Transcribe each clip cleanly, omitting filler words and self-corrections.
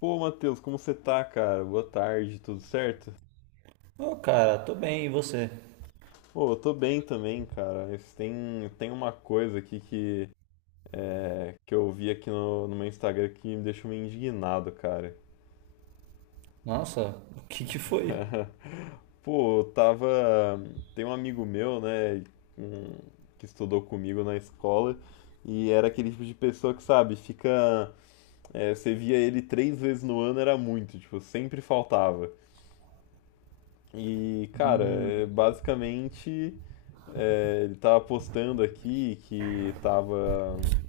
Pô, Matheus, como você tá, cara? Boa tarde, tudo certo? Ô, cara, tô bem, e você? Pô, eu tô bem também, cara. Mas tem uma coisa aqui que, que eu vi aqui no meu Instagram que me deixou meio indignado, cara. Nossa, o que que foi? Pô, eu tava. Tem um amigo meu, né, um- que estudou comigo na escola, e era aquele tipo de pessoa que, sabe, fica. Você via ele três vezes no ano, era muito, tipo, sempre faltava. E, cara, Hum. Basicamente. Ele tava postando aqui que tava,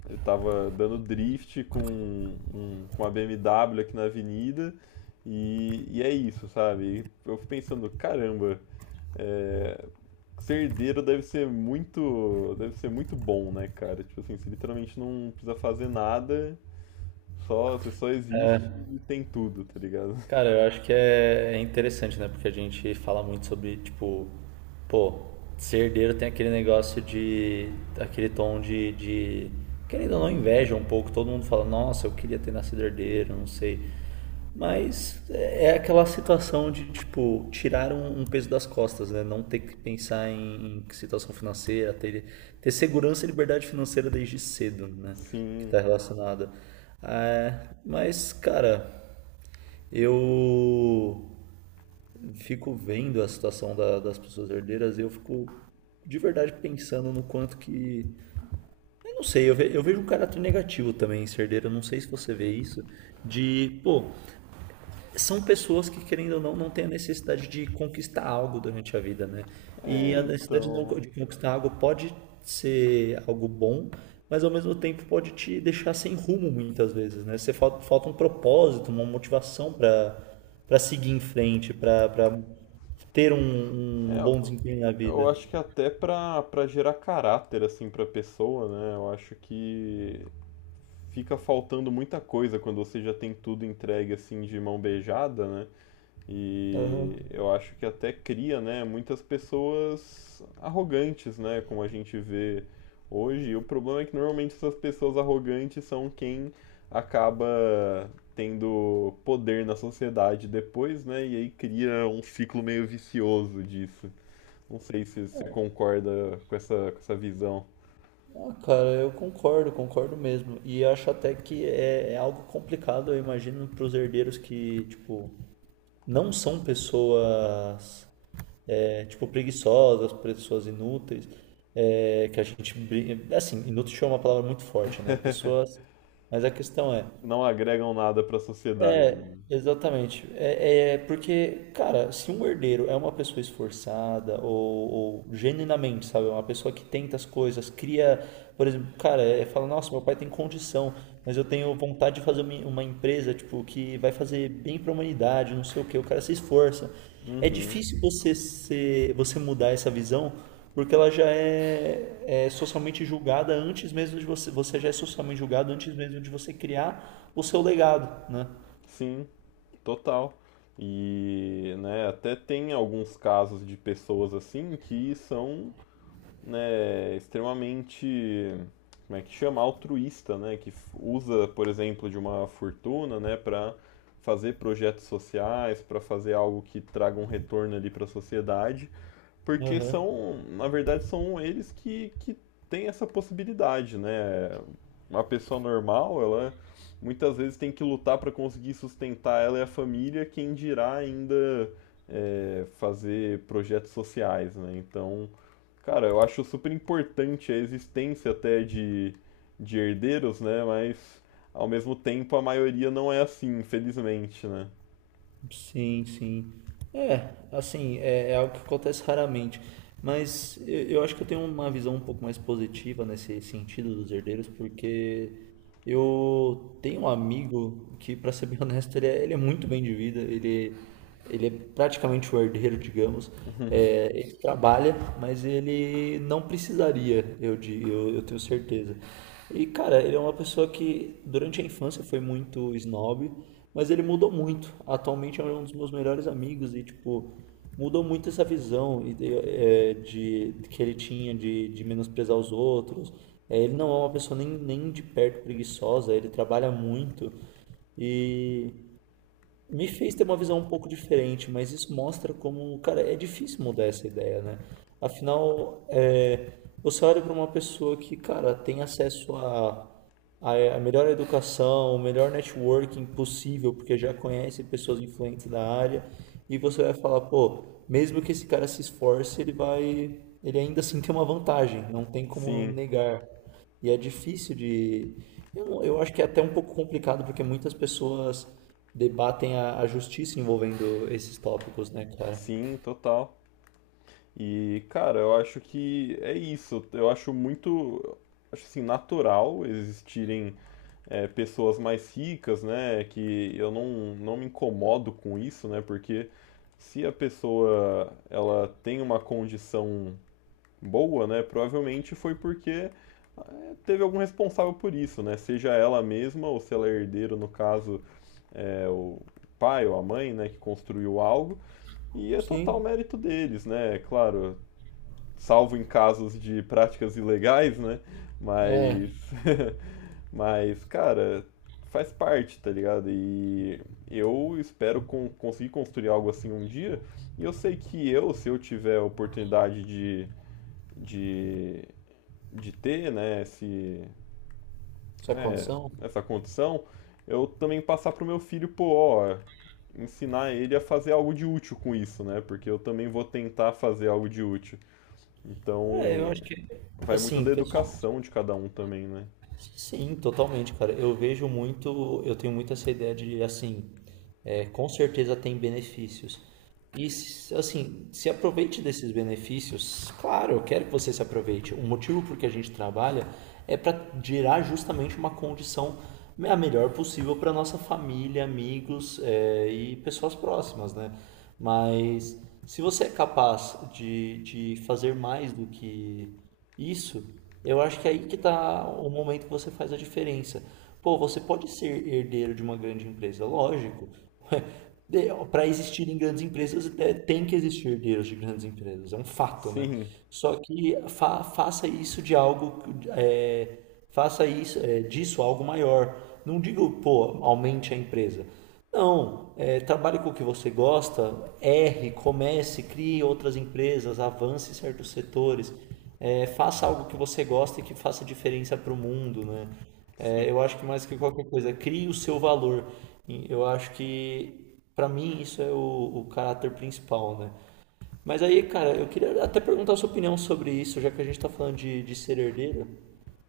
ele tava dando drift com uma BMW aqui na avenida e, é isso, sabe? E eu fico pensando, caramba, é, ser herdeiro deve ser muito bom, né, cara? Tipo assim, você literalmente não precisa fazer nada, só, você só existe e tem tudo, tá ligado? Cara, eu acho que é interessante, né? Porque a gente fala muito sobre, tipo, pô, ser herdeiro tem aquele negócio aquele tom de querendo ou não, inveja um pouco. Todo mundo fala, nossa, eu queria ter nascido herdeiro, não sei. Mas é aquela situação de, tipo, tirar um peso das costas, né? Não ter que pensar em situação financeira, ter, ter segurança e liberdade financeira desde cedo, né? Que Sim, tá relacionada. É, mas, cara, eu fico vendo a situação das pessoas herdeiras e eu fico de verdade pensando no quanto que. Eu não sei, eu vejo um caráter negativo também em ser herdeiro, eu não sei se você vê isso, de, pô, são pessoas que, querendo ou não, não têm a necessidade de conquistar algo durante a vida, né? E é, a necessidade de então... de conquistar algo pode ser algo bom, mas ao mesmo tempo pode te deixar sem rumo muitas vezes, né? Você falta, falta um propósito, uma motivação para seguir em frente, para ter É, um bom eu desempenho na eu vida. acho que até pra gerar caráter, assim, pra pessoa, né? Eu acho que fica faltando muita coisa quando você já tem tudo entregue, assim, de mão beijada, né? Aham. E eu acho que até cria, né, muitas pessoas arrogantes, né? Como a gente vê hoje. E o problema é que normalmente essas pessoas arrogantes são quem acaba tendo poder na sociedade depois, né? E aí cria um ciclo meio vicioso disso. Não sei se você concorda com essa visão. Ah, cara, eu concordo, concordo mesmo. E eu acho até que é algo complicado, eu imagino, para os herdeiros que, tipo, não são pessoas é, tipo preguiçosas, pessoas inúteis, é, que a gente assim, inútil é uma palavra muito forte, né? Pessoas, mas a questão é, Não agregam nada para a sociedade, é, né? exatamente. É, é porque, cara, se um herdeiro é uma pessoa esforçada ou genuinamente, sabe, uma pessoa que tenta as coisas, cria, por exemplo, cara, é fala, nossa, meu pai tem condição, mas eu tenho vontade de fazer uma empresa, tipo, que vai fazer bem para a humanidade, não sei o quê, o cara se esforça. É Uhum. difícil você ser, você mudar essa visão, porque ela é socialmente julgada antes mesmo de você, você já é socialmente julgado antes mesmo de você criar o seu legado, né? Sim, total. E, né, até tem alguns casos de pessoas assim que são, né, extremamente, como é que chama, altruísta, né, que usa, por exemplo, de uma fortuna, né, para fazer projetos sociais, para fazer algo que traga um retorno ali para a sociedade. Porque Aham. são, na verdade, são eles que têm essa possibilidade, né? Uma pessoa normal, ela muitas vezes tem que lutar para conseguir sustentar ela e a família, quem dirá ainda fazer projetos sociais, né? Então, cara, eu acho super importante a existência até de herdeiros, né? Mas, ao mesmo tempo, a maioria não é assim, infelizmente, né? Sim, sim. É, assim, é algo que acontece raramente. Eu acho que eu tenho uma visão um pouco mais positiva nesse sentido dos herdeiros, porque eu tenho um amigo que, para ser bem honesto, ele é muito bem de vida. Ele é praticamente o herdeiro, digamos. É, ele trabalha, mas ele não precisaria, eu tenho certeza. E, cara, ele é uma pessoa que durante a infância foi muito snob, mas ele mudou muito. Atualmente é um dos meus melhores amigos e, tipo, mudou muito essa visão e que ele tinha de menosprezar os outros. É, ele não é uma pessoa nem de perto preguiçosa, ele trabalha muito e me fez ter uma visão um pouco diferente, mas isso mostra como, cara, é difícil mudar essa ideia, né? Afinal, é, você olha para uma pessoa que, cara, tem acesso a melhor educação, o melhor networking possível, porque já conhece pessoas influentes da área, e você vai falar, pô, mesmo que esse cara se esforce, ele ainda assim tem uma vantagem, não tem como Sim, negar. E é difícil de, eu, não- eu acho que é até um pouco complicado porque muitas pessoas debatem a justiça envolvendo esses tópicos, né, cara? sim, total. E, cara, eu acho que é isso. Eu acho muito, acho assim, natural existirem pessoas mais ricas, né? Que eu não, não me incomodo com isso, né? Porque se a pessoa ela tem uma condição boa, né? Provavelmente foi porque teve algum responsável por isso, né? Seja ela mesma ou se ela é herdeiro, no caso, é o pai ou a mãe, né? Que construiu algo. E é total Sim, mérito deles, né? Claro, salvo em casos de práticas ilegais, né? é, Mas, mas, cara, faz parte, tá ligado? E eu espero conseguir construir algo assim um dia. E eu sei que eu, se eu tiver a oportunidade de, de ter, né, esse, essa né, condição. essa condição, eu também passar pro meu filho, pô, ó, ensinar ele a fazer algo de útil com isso, né? Porque eu também vou tentar fazer algo de útil. É, eu Então, acho que, vai muito assim, da pessoal, educação de cada um também, né? sim, totalmente, cara. Eu vejo muito, eu tenho muito essa ideia de, assim, é, com certeza tem benefícios. E assim, se aproveite desses benefícios. Claro, eu quero que você se aproveite. O motivo por que a gente trabalha é para gerar justamente uma condição a melhor possível para nossa família, amigos é, e pessoas próximas, né? Mas se você é capaz de fazer mais do que isso, eu acho que é aí que está o momento que você faz a diferença. Pô, você pode ser herdeiro de uma grande empresa, lógico. Para existirem grandes empresas, é, tem que existir herdeiros de grandes empresas, é um fato, né? Sim, Só que faça isso de algo, é, faça isso é, disso algo maior. Não diga, pô, aumente a empresa. Não, é, trabalhe com o que você gosta, erre, comece, crie outras empresas, avance certos setores, é, faça algo que você gosta e que faça diferença para o mundo, né? sim. É, eu acho que mais que qualquer coisa, crie o seu valor. E eu acho que pra mim, isso é o caráter principal, né? Mas aí, cara, eu queria até perguntar a sua opinião sobre isso, já que a gente tá falando de ser herdeiro.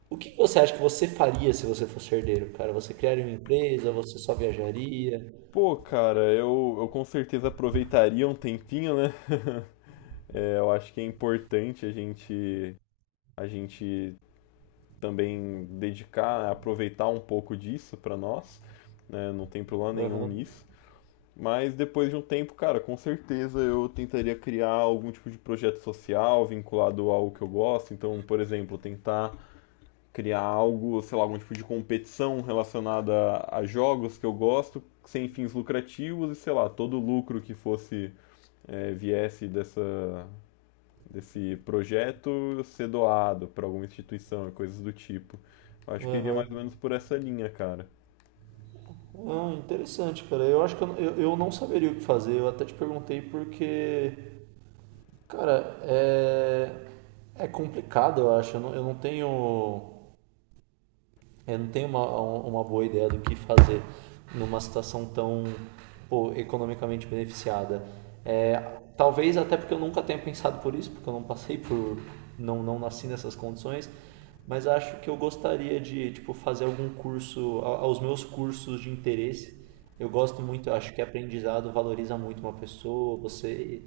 O que você acha que você faria se você fosse herdeiro, cara? Você criaria uma empresa? Você só viajaria? Pô, cara, eu com certeza aproveitaria um tempinho, né? É, eu acho que é importante a gente também dedicar, aproveitar um pouco disso pra nós, né? Não tem problema nenhum Aham, nisso. Mas depois de um tempo, cara, com certeza eu tentaria criar algum tipo de projeto social vinculado a algo que eu gosto. Então, por exemplo, tentar criar algo, sei lá, algum tipo de competição relacionada a, jogos que eu gosto, sem fins lucrativos e sei lá, todo lucro que fosse é, viesse dessa, desse projeto ser doado para alguma instituição e coisas do tipo. Eu acho que iria aham. mais ou menos por essa linha, cara. Ah, interessante, cara. Eu acho que eu não saberia o que fazer. Eu até te perguntei porque, cara, é, é complicado, eu acho. Eu não tenho uma, um, uma boa ideia do que fazer numa situação tão pô, economicamente beneficiada. É, talvez até porque eu nunca tenha pensado por isso, porque eu não passei por, não, não nasci nessas condições, mas acho que eu gostaria de tipo fazer algum curso, aos meus cursos de interesse. Eu gosto muito, eu acho que aprendizado valoriza muito uma pessoa. Você,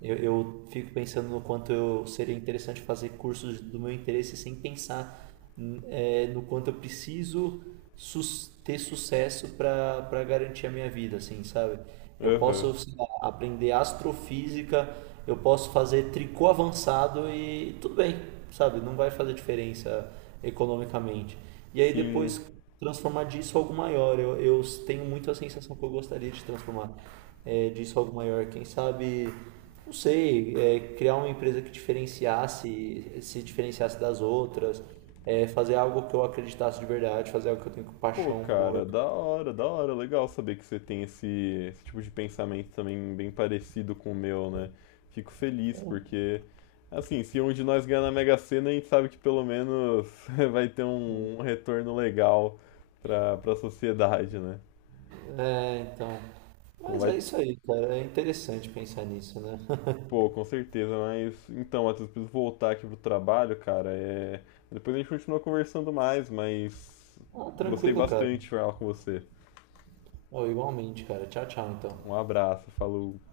eu fico pensando no quanto eu seria interessante fazer cursos do meu interesse sem pensar é, no quanto eu preciso ter sucesso para garantir a minha vida, assim, sabe? Eu Aham. posso, sei lá, aprender astrofísica, eu posso fazer tricô avançado e tudo bem, sabe? Não vai fazer diferença economicamente. E aí Sim. depois transformar disso em algo maior. Eu tenho muito a sensação que eu gostaria de transformar é, disso em algo maior. Quem sabe não sei, é, criar uma empresa que diferenciasse, se diferenciasse das outras, é, fazer algo que eu acreditasse de verdade, fazer algo que eu tenho Pô, paixão cara, por. da hora, da hora. Legal saber que você tem esse tipo de pensamento também bem parecido com o meu, né? Fico feliz porque, assim, se um de nós ganhar na Mega Sena, a gente sabe que pelo menos vai ter um, um retorno legal pra sociedade, né? É, então. Não Mas vai, é isso aí, cara. É interessante pensar nisso, né? pô, com certeza, mas então, Matheus, preciso voltar aqui pro trabalho, cara. É... Depois a gente continua conversando mais, mas Ah, gostei tranquilo, cara. bastante de falar com você. Ó, igualmente, cara. Tchau, tchau, então. Um abraço, falou.